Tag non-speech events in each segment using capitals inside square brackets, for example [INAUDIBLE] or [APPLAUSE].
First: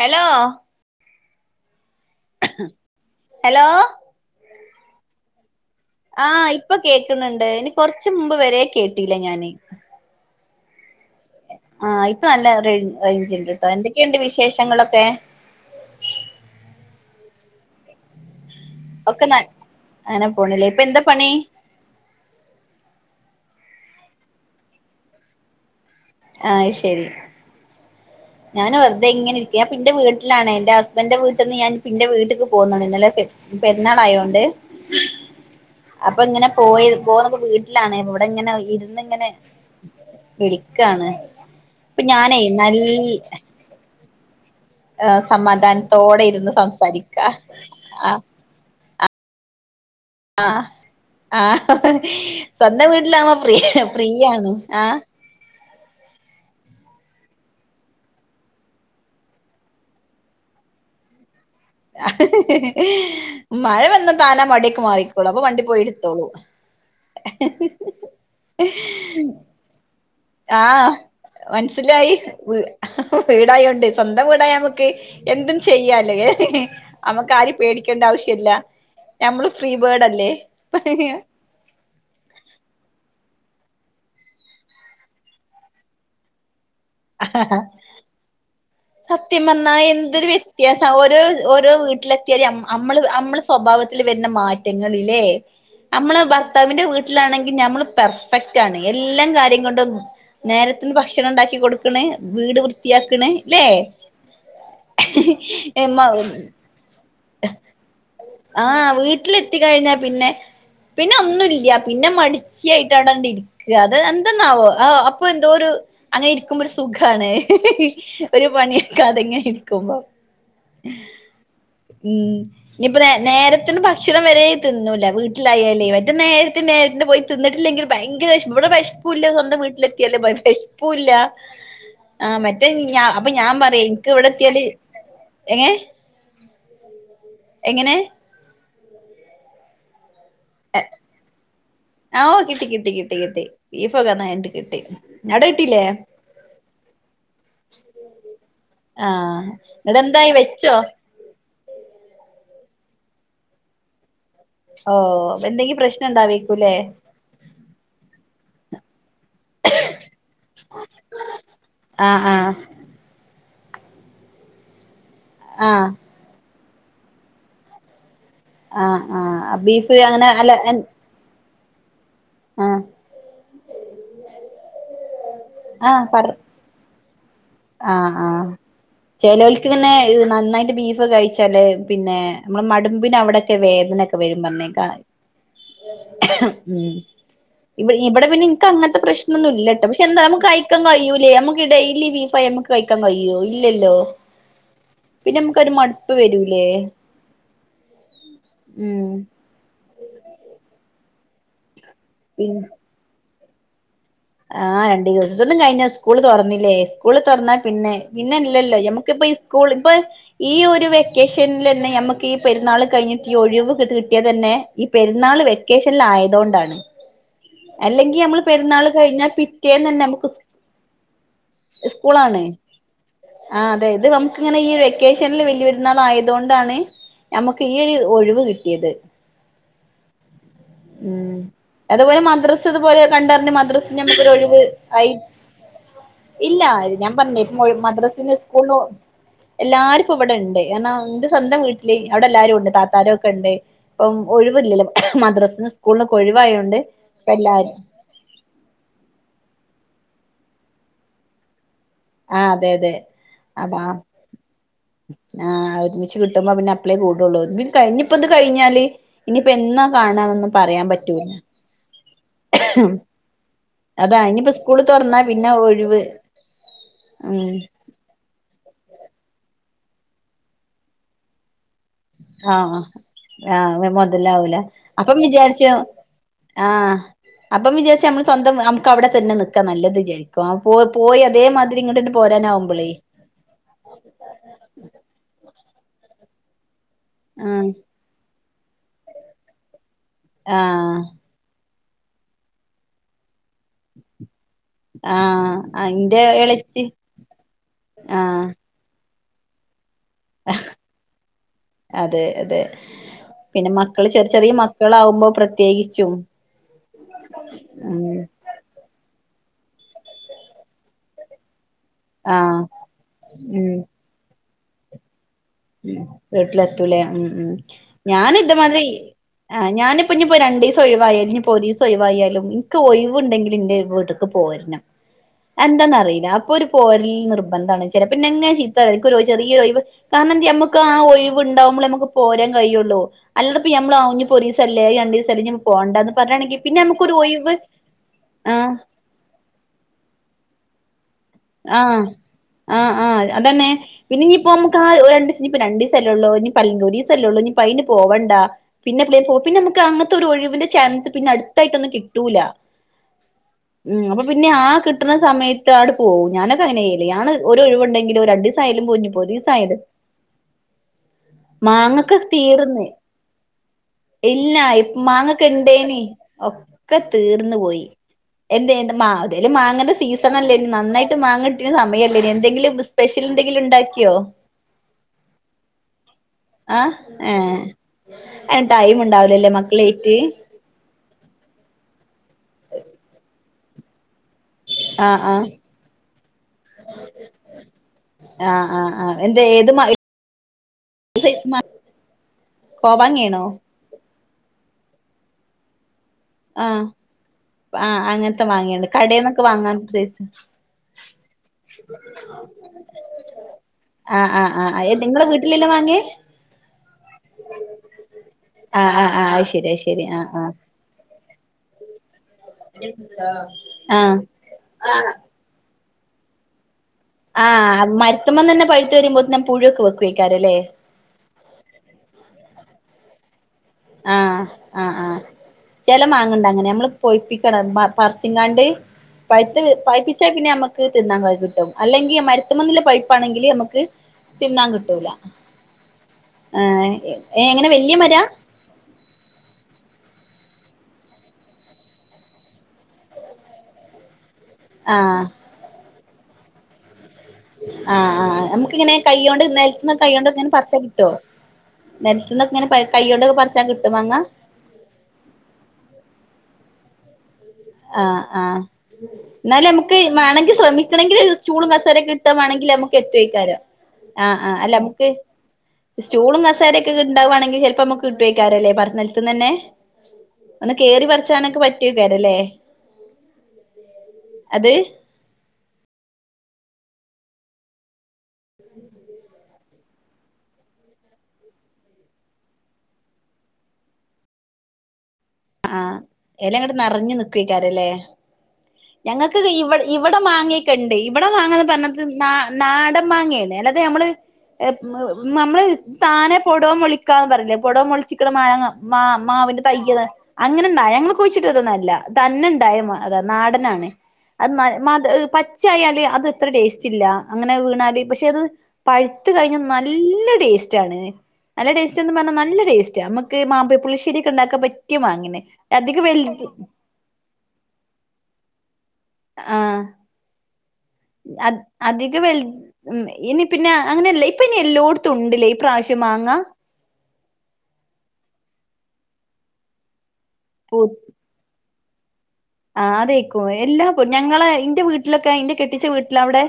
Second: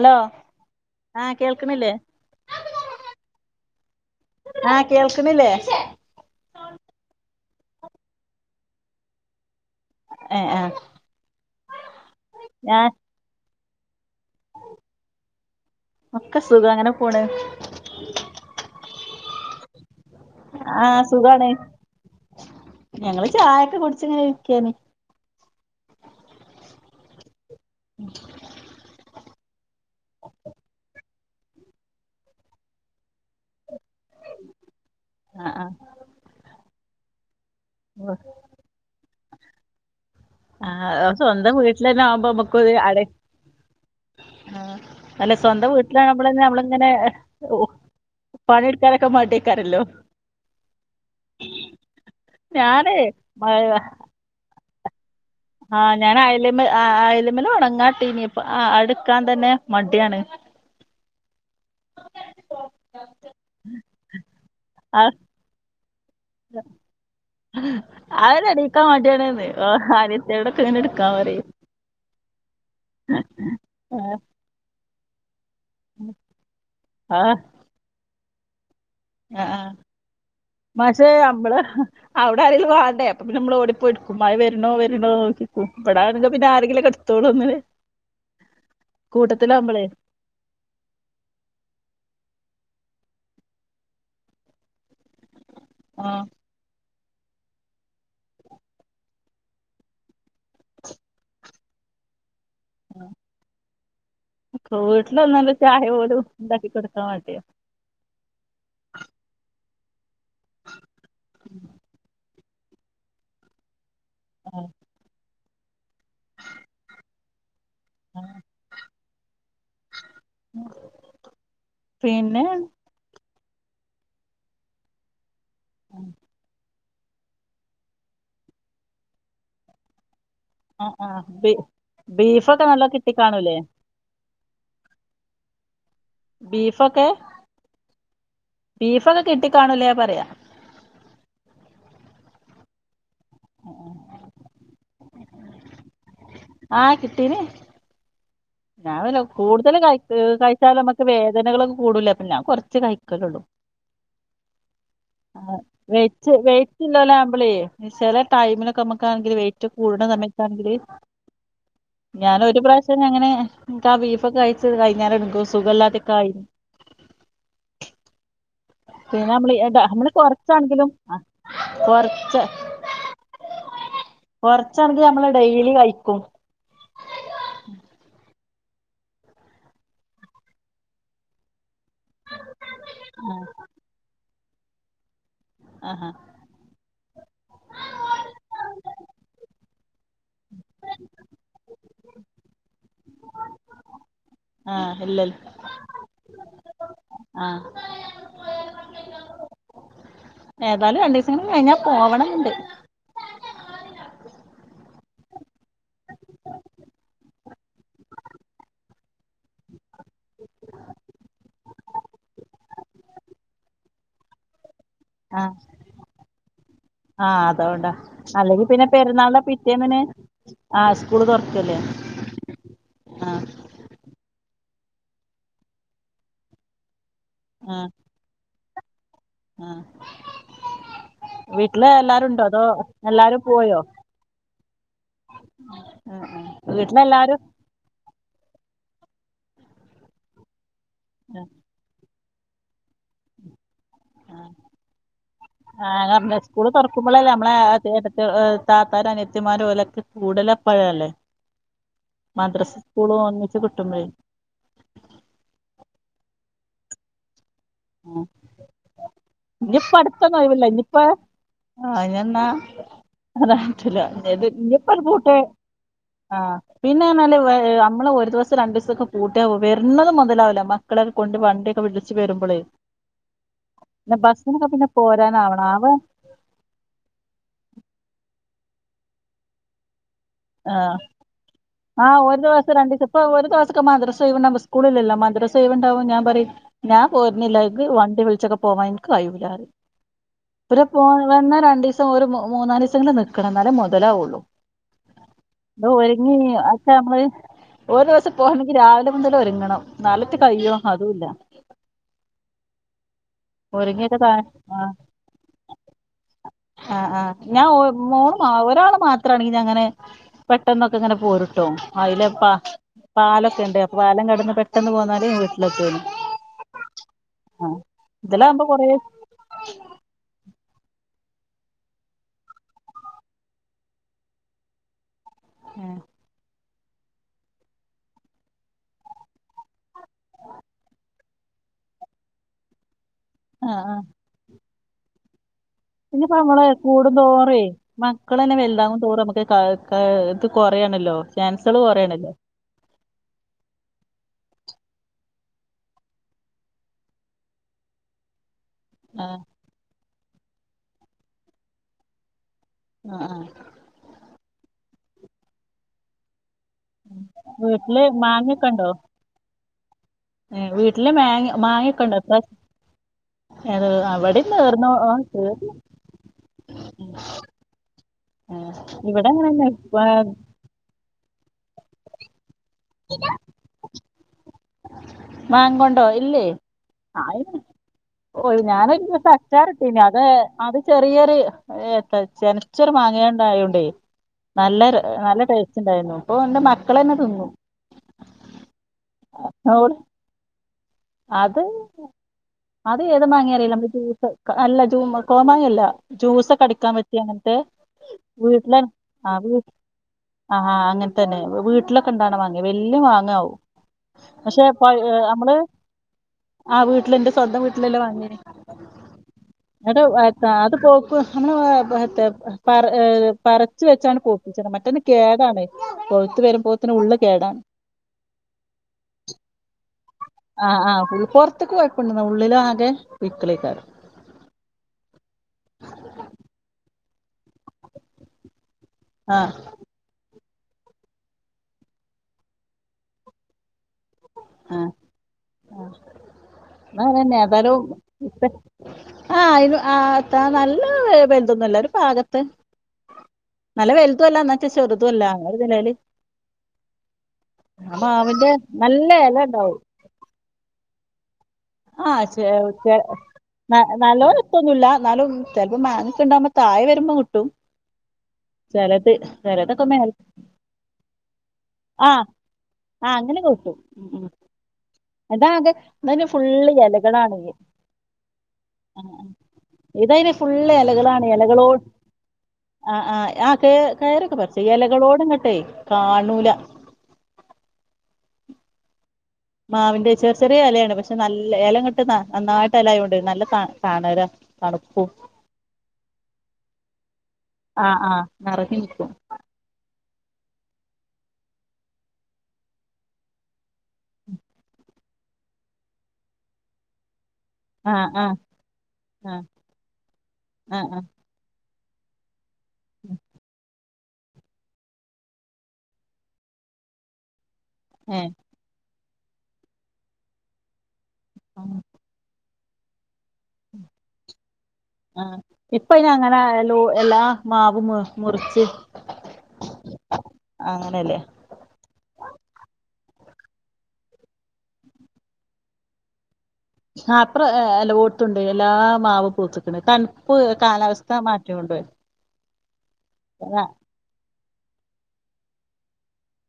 Hello ആ കേൾക്കണില്ലേ? Hello ആ കേൾക്കണില്ലേ? ആ ഇപ്പൊ കേക്കണെണ്ട് ഇനി കൊറച്ച് മുമ്പ് വരെ കേട്ടില്ല ഞാന് ഏ ആ ആയി നല്ല റെയി റേഞ്ചിണ്ടിട്ടാ [UNINTELLIGIBLE] കെ ണ്ട് വിശേഷങ്ങളൊക്കെ. ഒക്ക സുഖം അങ്ങനെ പോണ് ഒക്ക ന അങ്ങനെ പോണില്ലേ ഇപ്പൊ എന്താ ആഹ് പണി സുഖാണ് ഞങ്ങള് ചായൊക്കെ കുടിച്ചിങ്ങനെ ഇരിക്കന്നേ ആയ് ശരി [INAUDIBLE] ഞാൻ വെറുതെ ഇങ്ങനെയിരിക്ക ന്റെ വീട്ടിലാണ് എന്റെ ഹസ്ബൻ്ന്റെ വീട്ടിൽ നിന്ന് ഞാൻ ന്റെ വീട്ടിക്ക് പോന്ന് ഇന്നലെ പെുന്നാൾ ആയതോണ്ട് ആഹ് അപ്പൊ ഇങ്ങനെ പോയി പോന്നപ്പ വീട്ടിലാണെ, ഇവിടെ ഇങ്ങനെ ഇരിനിങ്ങനെ ആഹ സ്വന്തം ഇപ്പൊ വീട്ടിലന്നെ ആവുമ്പോ ഞാനേ മുക് രു [UNINTELLIGIBLE] ഏർ സ്വന്തം വീട്ടിലാണ് സമാധാനത്തോടെ നമ്മളന്നെ ഇരുന്ന് നമ്മളിങ്ങനെ സംസാരിക്ക ആ [UNINTELLIGIBLE] മടിയെക്കരല്ലോ ആ ആ സ്വന്തം ഞാനേ വീട്ടിലാമ്മ ഫീ ഫീയാണ് ആ ആ ഞാൻ അയല അയലമ്മൽ ഉണങ്ങാട്ട ഇനിപ്പ അടുക്കാൻ തന്നെ മടിയാണ് മഴ വന്ന താനാ മടിയൊക്കെ ആഹ് മാറിക്കോളു അപ്പൊ വണ്ടി പോയിടുത്തോളൂ അതെന്നെ എണീക്കാൻ മടിയാണ്ന്ന് ഓഹ് അനിയത്തിയോടൊക്കെ ആ ഇങ്ങനെ എടുക്കാൻ പറയും മനസിലായി വീടായോണ്ട് ആഹ് സ്വന്തം വീടായ നമുക്ക് എന്തും ചെയ്യാലേ [UNINTELLIGIBLE] നമുക്ക് ആരേം പേടിക്കേണ്ട ആവശ്യല്ല ആഹ് ഞമ്മള് ആഹ് ഫ്രീ ബേർഡ് അല്ലേ മാഷേ അമ്മള് അവിടെ ആരെങ്കിലും വാണ്ടേ അപ്പ പിന്നെ നമ്മൾ ഓടി പ്പടുക്കും മഴ വരണോ വര്ണോ നോക്കി നിക്കും ഇവിടെ ആണെങ്ക് പിന്നെ ആരെങ്കിലും എടുത് ത്തോടൊന്നല്ല സത്യം പറഞ്ഞാ എന്തൊരു വ്യത്യാസാ ഓരോ ഓരോ വീട്ടിലെത്തിയാതി അമ്മ അമ്മള് അമ്മളെ സ്വഭാവത്തിൽ വരുന്ന മാറ്റങ്ങള് ല്ലേ ആ നമ്മള് ഭർത്താവിന്റെ വീട് ട്ടിലാണെങ്കിൽ നമ്മൾ പെർഫെക്റ്റ് ആണ് എല്ലാം കാര്യം കൊണ്ടും നേരത്തിന്ന് ഭക്ഷണം ഉണ്ടാക്കി കൊടുക്കണ് വീട് വൃത്തിയാക്കണ് ല്ലേ വീട്ടിലൊന്നാണ്ട് ചായ പോലും ഉണ്ടാക്കി കൊടുക്കാൻ മടിയാ ആഹ് വീട്ടിലെത്തിക് കഴിഞ്ഞാൽ പിന്നെ പിന്നെ ഒന്നും ഇല്ല്യ പിന്നെ മടിച് ച്ചിയായിട്ട് അവിടങ്ങടിരിക്കാ ത് ആ. എന്തന്നാവോ അ അപ്പൊ എന്തോ ഒരു അങ്ങനെ ഇരിക്കുമ്പോ ഒരു സുഖാണ് പണിയെടുക്കാതെ ഇങ്ങനെ ഇരിക്കുമ്പോ, ഉം പിന്നെ ഇനിയിപ്പോ നേരത് നേരത്തിന് ഭക്ഷണം വരെ തിന്നൂല്ല വീട്ട് ലായാല്ലേ മറ്റ് നേരത്തിന് നേര പിന്നെ പോയി തിന്നിട്ടില്ലെങ്കിൽ ഭയങ്കര വെശപ്പ് ഇവിടെ വെശപ്പും ഇല്ല സ്വന്തം വീട്ടിലെത്തിയാല്ലേ ഭ ആ ആ ശപ്പൂല്ല ബീ- ആ ബീഫൊക്കെ മറ്റ് നല്ല കിട്ടി അപ്പ ഞാൻ കാണൂലേ പറയാ ഇൻക്ക് ഇവിടെ ത്തിയാല് എങ്ങെനെ ബീഫൊക്കെ ബീഫൊക്കെ കിട്ടിക്കാണൂലേ പറയാ ആ ഓ കിട്ടി കിട്ടി ചെയ്യട്ടെ ബീഫൊക്കെ [UNINTELLIGIBLE] കിട്ടി ഉം അവിടെ കിട്ടീല്ലേ ആഹ് കിട്ടീന് ആ ഞാവല്ലോ കൂടുതല് എന്നിട്ട് കയ്ച് എന്തായി വെച്ചോ കഴിച്ചാമ്ക്ക് വേദനകള് കൂടൂലെ അപ്പൊ ഞാൻ കുറ- ച് കഴിക്കലൊള്ളൂ ഓ ആ എന്തെങ്കിലും പ്രശ്നം വേയ്ച് ഉണ്ടാവേക്കൂല്ലേ വേറ്റില്ലലാമ്പളേ ചെല ടൈമിനൊക്കെമ്മക്ക് ക്കാങ്കെല് വേറ്റ് കൂടണ സമയത്താണെങ്കില് ആ ആ ഞാനൊരു പ്രാവശ്യം അങ്ങനെ- ബീഫ് കഴിച്ചത് കയി- ഞാന [UNINTELLIGIBLE] ആ സുഖല്ലാത്തേകായി ആഹ് പിന്നെ ആഹ് അ ബീഫ് അനെ അല്ല എൻ പോആറ് [UNINTELLIGIBLE] ച് കൊറച്ചാണങ്കി അമ്മള് ഡെയ്ലി ആ കയ്ക്കും പറ ആഹ് ആഹ് ചെലോല് പിന്നെ ഈ നന്നായിട്ട് ബീഫ് കഴിച്ചാല് പിന്നെ മ്മളെ മടുമ്പിന് അവിടൊക്കെ വേദനൊക്ക വരും മ് പറഞ്ഞേക്കാ ആഹാ ഉം ഇവ് ഇവിടെ പിന്നെ ഇന്ക്കങ്ങത്തെ പ്രശ്നൊന്നുല്ല [UNINTELLIGIBLE] ക്ഷെന്താ അമ്മക്കയിക്കാൻ കയ്യൂലെ അമ്മക്ക് ഡെയിലി ബീഫ് [UNINTELLIGIBLE] അമ്മക്ക് കഴിക്കാൻ കയ്യോ ഇല്ലല്ലോ ആഹ് ഇല്ലല്ല പിന്നെ അമ്മക്കൊരു മടുപ്പ് വരൂ ലേ ആഹ് ഏതാലും രണ്ടീസ [UNINTELLIGIBLE] കഴിഞ്ഞാ പോവണംന്ന്ണ്ട് ആ രണ്ടി ദൊസോലു കഴിഞ്ഞാ സ്കൂള് തൊറന്നില്ലേ സ്കൂള് തൊറന്നാ പിന്നെ പിന്നെ ഇല്ലല്ലോ യമ്മക്ക്പ്പ ഈ സ്കൂള് ഇപ്പ ഈ ഒരു വെക്കേഷന്ലന്നെ ഞമ്മക്കീ പെരുന്നാള് കഴിഞ്ഞിട്ട് ഈ ഒഴിവ് കിട്ടിയതന്നെ ഈ പെരുന്നാള് ആഹ് വെക്കേഷല് ആയതോണ്ടാണ് ആഹ് അതോണ്ടാ അല്ലെങ്കി അമ്മള് പിന്നെ പെരുന്നാള് ഞ്ഞാ പെരുന്നാളിന്റെ പിറ്റേന്നിന് പിറ്റേന്നന്നെ അമ്മക്ക് സ്ക് ആഹ് സ്കൂള് തൊറക്കല്ലേ സ്കൂളാണ് ആഹ് ആ അതേ ഇത് വം ക്ക്ങ്ങനെ ഈ വെക്കേഷന്ല് വെല്ല്യപെരുന്നാളായതോണ്ടാണ് ഞമ്മക്ക് ഈ ആഹ് ഒര് ഒഴിവ് കി യത് ആഹ് ഉം വീട്ടില് അതുപോലെ എല്ലാരുണ്ടോ അതോ എല്ലാരും പോയോ? ഇപ്പോരു ഒഴിവ് ആയി ഇല്ല ഞാൻ വീട്ടിലെല്ലാരും പറഞ്ഞില്ലേ [UNINTELLIGIBLE] മദ്ര [UNINTELLIGIBLE] സ്കൂളു എല്ലാർക്കും ഇവിടെ ഇണ്ട്. എന്നാ എന്റെ സ്വന്തം വീട്ടില് അവിടെ എല്ലാരും ഉണ്ട്, താത്താരൊക്കെ ഇണ്ട്. ഇപ്പം ഒഴിവില്ലല്ലോ മദ്രസന് ആഹ് സ്കൂളിനൊക്കെ പറഞ്ഞ സ്കൂള് ഒഴിവായൊണ്ട് തുറക്കുമ്പോളല്ലേ ഇപ്പ നമ്മളെ എല്ലാരും ഏട്ടത്തി താത്താരും അനിയത്തിമാരും ഓലൊക്കെ കൂടല് അപ്പോഴല്ലേ. ആ അതെ അതെ അപ്പ ആ ആ ഒരുമിച്ച് കി കിട്ടുമ്പോ പിന്നെ അപ്പളേ കൂടുള്ളു ഇതി കഴിഞ്ഞ ഇപ്പ ഇത് കഴിഞ്ഞാല് ഇനിയിപ്പോ എന്നാ ഇനിയിപ്പ അടുത്തൊന്നും കാണാന്നൊന്നും പറയാൻ പറ്റൂല. ആ പറ്റൂല അതാ എത് ഇനിയിപ്പോ സ്കൂള് ഇഞ്ഞിപ്പോ തുറന്നാ പിന്നെ [UNINTELLIGIBLE] ഒഴിവ് ആ പിന്നെയെന്ന് ഉം പറഞ്ഞാല് നമ്മള് ഒരു ദിവസം രണ്ടു ദിസോക്കെ കൂട്ടി വരുന്നത് മൊതലാവില്ല മക്കളൊക്കെ കൊണ്ട് വണ്ടി ആ ആ ആ മൊത് പിന്നെ മുതലാവൂല ബസ്സിനൊക്കെ പിന്നെ അപ്പം വിചാരിച്ച് പോരാനാവണം അവ ആ അപ്പം വിചാരിച്ച് നമ്മള് സ്വ നമുക്ക് അവിടെതന്നെ നിക്കാ നല്ലത് വിചാരി പോ പോയി അതേ മാതി ആഹ് ഒരു ദിവസം രണ്ട് ദിവസം ഇപ്പം ഒരു ദിവസക്ക് മദ്രസവ്ണ്ടാവുമ്പോ സ്കൂിൽ ഇല്ലല്ലോ മദ്ര [UNINTELLIGIBLE] ഒഴിവുണ്ടാവും ഞാൻ പറയും ഞാൻ ആഹ് പോരുന്നില്ലെനിക്ക് വണ്ടി വിളിച്ചൊക്ക പോവാൻ എനിക്ക് കഴിയൂല റയും ഇവര് ആഹ് പോ വന്നാ രണ്ട് ദി ഒരു മൂന്നാലുസെങ്കിലും നിൽ- നിക്കണം എന്നാലേ മൊതലാവുള്ളു ആഹ് ഇത് അയിന്റെ ഒരുങ്ങി എളച്ചി പക്ഷെ നമ്മള് ഒരു ദിസം ആഹ് പോണെങ്കി രാവി മുതലൊരുങ്ങണം അതെ അതെ പിന്നെ മക്കള് ഒരുങ്ങിയൊക്കെ ചെറി താ ചെറിയ ആ മക്കളാവുമ്പോ പ്രത്യേകിച്ചും ആ ആ ഞാഒ ഉം മോള് മ ഒരാള് മാ ത്രാണെങ്കി ഞാ ങ്ങനെ പെട്ടെന്നൊക്കെ ഇങ്ങനെ പോരുട്ടോ അയിലെ പ്പ ആഹ് പാലൊക്കെ ഉണ്ട് അപ്പൊ പാലം കടന്ന് പെ പെട്ടെന്ന് പോന്നാല് വീട്ടിലെത്തുവായിരുന്നു ഉം വീട്ടിലത്തുലേ ഉം ഉം ആഹ് ഞാൻ ഇതിലാവുമ്പോ കൊറേ ഇതുമാതിരി ആഹ് ഞാൻ ഇനിയിപ്പോ പോയി. [UNINTELLIGIBLE] ഒഴിവായാലും ഇനി പോലീസ് ഒഴിവായാലും ഇനിക്ക് ഒഴിവ് ഉണ്ടെങ്കിൽ എന്റെ വീട്ടക്ക് പോരണം. എന്താന്ന് അറിയില്ല അപ്പൊ ഒരു. പോരല് നിർബന്ധമാണ് ചിലപ്പോ ഇങ്ങനെ ചീത്ത പറയും അനക്കൊരു ചെറിയ ഒഴിവ്. കാരണം എ നമ്മുക്ക് ആ ഒഴിവുണ്ടാവകുമ്പോളേ നമുക്ക് പോരാൻ കഴിയുള്ളൂ. [UNINTELLIGIBLE] സല്ല രണ്ടി സല്ലെ ഇഞ്ഞ് ഇഞ്ഞിപ്പ ഞമ്മള് കുടുന്തോറെയ് മക്കളെന്നെ ആഹ് വെൽതാവുന്തോറും അമ്മക്കത് [UNINTELLIGIBLE] കൊറയാണല്ലോ ചാൻസുകള് ആഹ് കൊറയാണല്ലോ ആഹ് ആഹ് അതന്നെ പിന്നെ ഇപ്പൊ നമുക്കാ ഒര് രണ്ടിസ് ഇഞിപരണ്ടില്ലെ ഒള്ളു ഇഞ്ഞിപ്പല്ലെങ്കി ഒരീസല്ലൊള്ളൂ ഇനിപ്പയ്ന് പോവണ്ടാ പിന്നെ പിലേ പോ ആഹ് പിന്നെമ്മക്കങ്ങൻത്തെ ഒരു ഒഴവിന്റെ ചാൻസ് പിന്നെ അടുത്തായിട്ട്യൊന്നും കിട്ടൂല ആഹ് ആഹ് ഉം അപ്പൊ പിന്നെ ആ കിട്ട്ണ സമയത്ത് അടു പോവും ഞാന് അങ്ങനെ ചെയ്യില്ല ഒരു വീട്ടില് ഒഴിവുണ്ടെങ്കിലും മാങ്ങൊക്കെ രണ്ടീസായാലും ഉണ്ടോ പൊ ഉഞ്ഞൊരീസായാലും ഏഹ് വീട്ടില് മാങ്ങ മാങ്ങൊക്കെ ഉണ്ടോ ഇപ്രാവശ്യം തീർന്ന് അത് അവിടെയും ഇല്ല ഇ നേർന്നു മാങ്ങക്കെ ഇണ്ടേനി ഒക്കെ തീർന്ന് പോയി എന്തേ ഇവിടെ അങ്ങനെന്നെ മാങ്ങന്റെ സീസണല്ലേ നന്നായിട്ട് മാങ്ങിട്ടിന് സമയല്ലേനോ എന്തങ്കിലും സ്പെഷ്യൽ എന്തെങ്കിലും ഉണ്ടാക്കിയോ മാങ്ങൊണ്ടോ ഇല്ലേ ആഹ് ആ ഏഹ് ഓയ് അയിന് ഞാനൊ ടൈം ദിവസം ഉണ്ടാവൂലല്ലേ അച്ചാർഇട്ട് മക്കളേറ്റ് അത് അത് ചെറിയരു ചെനച്ചൊറ് മാങ്ങയോണ്ടായോണ്ടേ നല്ല ആഹ് നല്ല ആഹ് ടേസ്റ്റ് ഉണ്ടായിരുന്നു ഇപ്പൊ എന്റെ മക്കളെന്നെ തിന്നു ആഹ് ആഹ് ആഹ് എന്ത് ഏത് മാ ഏത് സൈസ് മാ ‌അത് അത് ഏത് കോവാങ്ങേണോ മാങ്ങേന്നറീല്ല [UNINTELLIGIBLE] അല്ല ജ കോമാങ്ങാ അല്ല ജ്യൂസൊക്കെ ആഹ് അടിക്കാൻ പറ്റിയ അങ്ങൻത്തെ ആഹ് അങ്ങനത്തെ വീട്ടിലെ വാങ്ങിയണ്ട് ആ കടയിൽന്നൊക്കെ വാങ്ങാൻ സൈസ് ആ അങ്ങനത്തെന്നെ വീട്ടിലൊക്കെ ഇണ്ടാണ മാങ്ങേ വെല്ല്യ മാങ്ങായാവും ആഹ് ആഹ് പക്ഷെ പ ആഹ് നിങ്ങളെ നമ്മള് വീട്ടിലെല്ലാം വാങ്ങിയേ ആ വീട്ടില് ഇൻ്റെ സൊന്തം വീട്ടിലിലെ മാങ്ങേണ് ആഹ് ആഹ് ആഹ് അത് ശരി അത് എട ശരി ആഹ് ആഹ് അത് പോ [UNINTELLIGIBLE] [UNINTELLIGIBLE] ആഹ് പൗത്ത് വെര്മ്പോ ആഹ് മരുത്തമ്മ തന്നെ പഴുത്ത് വരുമ്പോ പുഴുക്കെ വെ ആഹ് ആഹ് പൊർത്ത്ക്ക് കൊയ്പണ്ട് ന്ന ഉള്ളിലാ [UNINTELLIGIBLE] ആഹ് ആഹ് ആഹ് ചെല മാങ്ങണ്ട് അങ്ങനെ ഞമ്മള് പൊയിപ്പിക്കണം പ പറചിങ്ങാണ്ട് ആ പയ്ത്ത് പയ്പിച്ച പിന്നെ നമ്മക്ക് തിന്നാൻ ക കിട്ടും അല്ലെങ്കിൽ മരുത്തുമ്മന്നിള്ള പയ്പ്പാണെങ്കിൽ അമ്മക്ക് തിന്നാൻ ആ കിട്ടൂല ആഹ് ങേ എങ്ങനെ വല്ല്യ മരാ ആഹ് ഇത് ആഹ് നല്ലേ വല്തൊന്നും അല്ല ഒരു ഭാഗത്ത് നല്ല വലി തു അല്ല എന്നച്ച ചേറുതു ആഹ് അല്ല ലാൽ ആഹ് ആഹ് നമ്ക്കിങ്ങനെ നല്ല കൈ ഇല കൊണ്ട് ഉണ്ടാവും നിന്നുനഞ്ഞ കൈ കൊണ്ട് ഇങ്ങനെ പറിച്ചേട് ട്ടോ ആഹ് ചെവ് ചെ ന കിട്ടോ മാങ്ങ നല്ലപോലെ എത്തൂന്നുല്ല എന്നാലും ചെലപ്പം മാങ്ങകെ ഉണ്ടാകുമ്പം തായെ വരുമ്പോ കിട്ടും ആഹ് ആഹ് ചിലത് എന്നാൽ ചിലതൊക്കെ നമുക്ക് മേൽ വേണമെങ്കിൽ ശ്രമിക്കണമെങ്കിൽ സ്റ്റൂളും ആ കസാരക്കെ കിട്ട് വേണമെങ്കിൽ നമുക്ക് ആ അങ്ങനെ എടുത്തുവക്യാല്ലോ കിട്ടും ഉം ഉം ആഹ് ആഹ് അല്ല ഇതാകെ ഇതിന് സ്റ്റൂളും ഫുള്ള് കസാരയൊക്കെക്കെ ഇലകളാണ് ഈ- ഉണ്ടാവുവാണെങ്കിൽ ചിലപ്പോ നമ്മുക്ക് കിട്ടുവായിരുക്കുവല്ലേ പറ നിലത്തന്ന് തന്നെ ഇതതിന് ഫുള്ള് ഒന്ന് കേറി പറിച്ചാനൊക്കെ പറ്റുവ വെക്കാരല്ലേ ആഹ് ആഹ് ആത് കേറിയൊക്കെ പറിചോ ഇലകളോടങ്ങ ട്ടെ കാണൂല [INAUDIBLE] മാവിന്റെ ചെ ചെറിയ ഇലയാണ് പക്ഷെ നല്ല ഇലങ്ങാട്ട് ന നല്ലയായിട്ട് ഇലയായോണ്ട് നല്ല തന്ന തണലാ തണുപ്പും ആഹ് എല ഇങ്ങട്ട നറഞ്ഞ് നിക്ക്യാക്കല്ലേ ആഹ് ആഹ് നറഞ്ഞു നിക്കും ഞങ്ങക്ക് ഇവ ഇവ് ഇവിടെ മാങ്ങൊക്കെ ഉണ്ട് ഇവിടെ മാങ്ങന്ന് പറഞ്ഞത് ന നാടൻ മാങ്ങയാണ് അല്ലാതെ നമ്മള് നമ്മള് താനെ പൊടവാൻ വിളിക്കാന്ന് പറ വേ പൊടൊ ആഹ് മുളിച്ചിക്കണ ആഹ് മങ്ങ മാ ആഹ് മാവിന്റെ തയ്യത് ആഹ് അങ്ങനെണ്ടാ ആഹ് ഞങ്ങള് കുയ്ച്ചിട്ടൊന്നുല്ല തന്നെണ്ട് ഡയമ് അതാ നാടന ആണ് അത് ന മധു പച്ച ആയല് അത് അത്ര ടേസ്റ്റ് ഇല്ല അങ്ങനെ വീണാൽ പക്ഷെ ഏഹ് അത് പഴുത്ത് കഴിഞ്ഞാ നല്ല ടേസ്റ്റാണ് നല്ല ടേസ്റ്റ് ന്ന് പറഞ്ഞ നല്ല ടേസ്റ്റ് അമ്മക്ക് മാമ്പപ്പുള്ളിശേരി കെ ഉണ്ടാക്കാ പറ്റിയ മാങ്ങ ഇപ്പൊ ഇന് അങ്ങനെ ലോ എല്ലാ മാവും മുറിച്ച് ആഹ്ആ അങ്ങനെയല്ലേ അത് അധിക വൽത് ഉം ഇനി പിന്നെ അങ്ങനെയല്ലേ ഇപ്പ ഇനി എല്ലോടത്തും ഉണ്ടല്ലേ ഈ പ്രാവശ്യം മാങ്ങ ആ്പ്പം എല്ലോത്തുണ്ട് എല്ലാ മാവ് പൂത്തക്ക്ണ് തണ് പ് കാലാവസ്ഥ മാറ്റം കൊണ്ടണ്ട് ആതേ അതേക്കുംഎല്ലാം ഞങ്ങളെ എന്റെ വീട്ടിലൊക്കെ ഇന്റെ കെട്ടിച്ച വീട്ടില അവിടെ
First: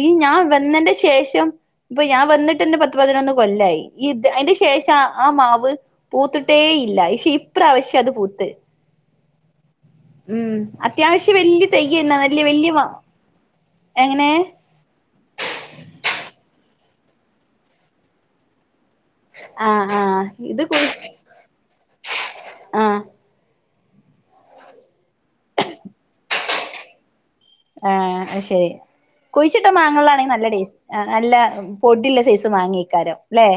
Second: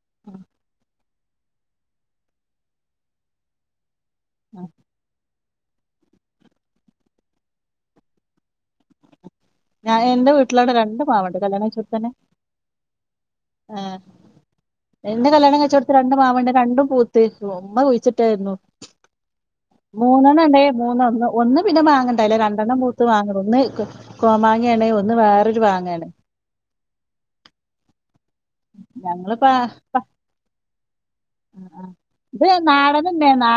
ഈ ഞാൻ വന്നന്റെ ശേഷം സത്യം ഇപ്പൊ ഞാൻ വന്നിട്ട്ന്റെ പത്ത് പതിനൊന്ന് കൊല്ലായി ഇത് അയിന്റെ ശേഷം ആ മാവും പൂത്തിട്ടേ ഇല്ല പക്ഷെ ഇപ്രവശ്യം അത് പൂത്ത് ഞാൻ എൻന്റെ ഉം വീട്ടിലോടെ രണ്ട് അത്യാവശ്യം മാവുണ്ട് കല്യാണ വല്യ കയ്ചോട്തന്നെ തയ്യന്നെ വല്യ വല്യ മാ ആ് എങ്ങനെ എന്റെ കല്യാണ കയ്‌ചോട്ത്ത് രണ്ട് മാവുണ്ട് രണ്ടും പൂത്തെര്ന്നു ഉമ്മ കുഴിച്ചിട്ടായിരുന്നു ആഹ് ആഹ് മൂന്നെണ്ണം ഇണ്ടേ ഇത് കുഴി മൂന്ന ഒന്ന് ഒന്ന് പിന്നെ മാങ്ങണ്ടായ്ല്ല രണ്ടെണ്ണം ആഹ് പൂത്ത് മാങ്ങ ഒന്ന് കോമാങ്ങയാണ് ഒന്ന് വേറൊരു മാങ്ങയാണേ ആ അത് ശരി കുഴിച്ചിട്ട മാങ്ങകളാണെങ്കിൽ നല്ല ടേസ്റ്റ് ആ നല്ല പൊടില്ല ഇത് സൈസ് മാങ്ങയ്ക്കാരല്ലേ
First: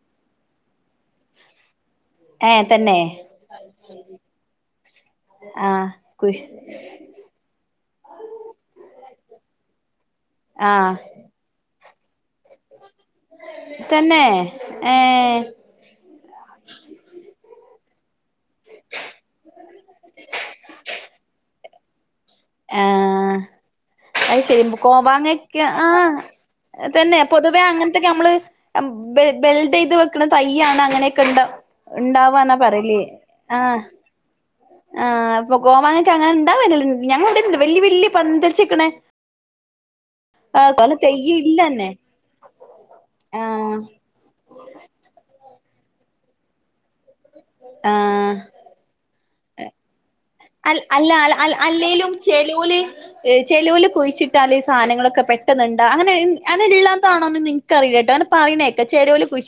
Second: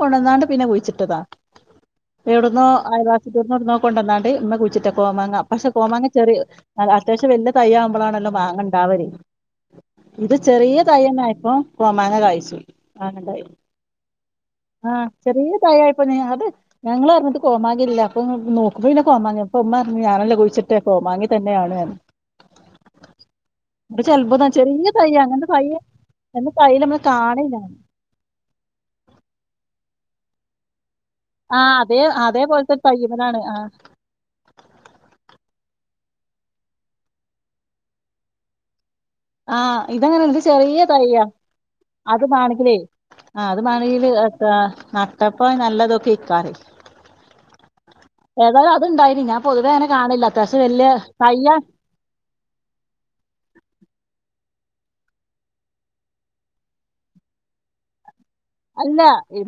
കൊണ്ടന്ന്ക്കാണ്ട് പിന്നെ കുഴിച്ചിട്ടതാ ഏഹ് വിടുന്നുോ തന്നെ ആയവാസി ഇന്ന് ഇടുന്നോക്ക കൊണ്ടന്നാണ്ട് ഉമ്മ കുയ്ചിട്ട കോമാങ്ങ പക്ഷെ ആഹ് കോമാങ്ങ കുഴി ചെറിയ അത്യാവശ്യം വലിയ തയ്യ ആകുമ്പോളാണല്ലോ മാങ്ങ ഒണ്ടാവര് ഉ ഇത് ചെറിയ ആഹ് തൈയ്യന്നെ ഇപ്പം കോമാങ്ങ കാഴിച്ചു ആണ്ടായി തന്നെ ആ ഏഹ് ചെറിയ തായായിപ്പോ അത് ഞങ്ങള് അറിഞ്ഞിട്ട് കോമാങ്ങില്ല അപ്പൊ നോക്കുമ്പന്നെ കോമാങ്ങ അപ്പൊ ഉമ്മ പറഞ്ഞു ഞാനല്ലേ കുഴിച്ചിട്ടേ കോമാങ്ങ തന്നെയാണ് എന്ന് ആ അത് ചെലപ്പോ ശരി ചെറിയ തൈ അങ്ങനത്തെ കോമാങ്ങക്ക തൈ ആ അങ്ങനത്തെ തൈ നമ്മള് തന്നെ കാണില്ല പൊതുവെ അങ്ങനത്തക്കെ നമ്മള് ബെൽഡി യ്ത്‌വെക്കുന്ന തൈയ്യാണ് അങ്ങനെ ണ്ട ആ അതേ ഉണ്ടവാന്നാ അതേപോലത്തെ ഒരു പറലേ തയ്യുമ്മലാണ് ആ ആഹ് അപ്പൊ കോമാങ്ങൊക്കെ അങ്ങനെ ഇണ്ടാവ ഞങ്ങണ്ട് വലിയ വല്യ പന്തലിച്ച് നിൽക്ക്ണെ ആ ഇതങ്ങനെന്ത് ചെറിയ തൈയാ തെയ്യ് ഇല്ലന്നെ അത് വേണെങ്കിലേ ആ അത് ആഹ് വേണെങ്കില് ത്താ നട്ട ഇപ്പൊ നല്ലതൊക്കെ ഇക്കാറ ആഹ് ഏതായാലും അത് ഉണ്ടായിന ഞാ പൊതുവേ അങ്ങനെ കാണില്ല അത്യാവശ്യം അ വല്യ അല്ല തയ്യാ അല്ലെലും ചെലൂല് ചെലൂല് കുഴിച്ചിട്ടാല് ഈ സാധനങ്ങളൊക്കെ പെട്ടന്ന് ഇണ്ടാവും അങ്ങനെ അതൊള്ളതാണോന്നൊന്നും എനിക്കറിയില്ലാട്ടോ അല്ല ഇ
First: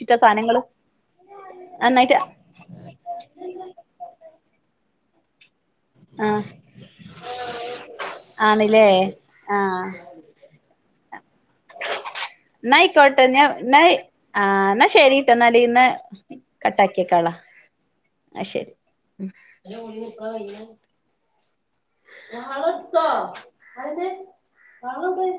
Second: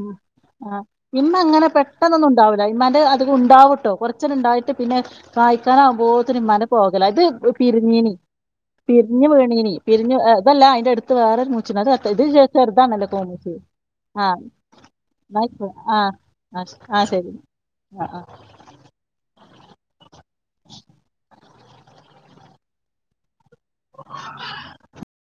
അ ഇമ്മ അങ്ങനെ നന്നായിട്ട് പെട്ടെന്നൊന്നും ഉണ്ടാവില്ല ഇമ്മാന്റെ അത് ഉണ്ടാവൂട്ടോ കൊറച്ചത് ഉണ്ടായി പിന്നെ കായ ന പോത്തിന് ആഹ് മന പോകലാഇത് പിരിഞ്ഞീനി ആണ്ല്ലേ പിരിഞ്ഞു വീണീനി ആഹ് പിരിഞ്ഞ ഇതല്ല അതിന്റെ അടുത്ത് ത് വേറൊരു മൂച്ചിന് അത് ഇത് ചെറുതാണല്ലോ തോന്നിച്ച് ആ എന്നാ ശരീട്ടൊ എന്നാലിന്ന് ആ ശ- ആ, ശരി കട്ടാക്കിക്കോളൊ ആ ശരി [UNINTELLIGIBLE] [UNINTELLIGIBLE] നാളെത്തുവോ അതെന്തേ കാണണൊണ്ട്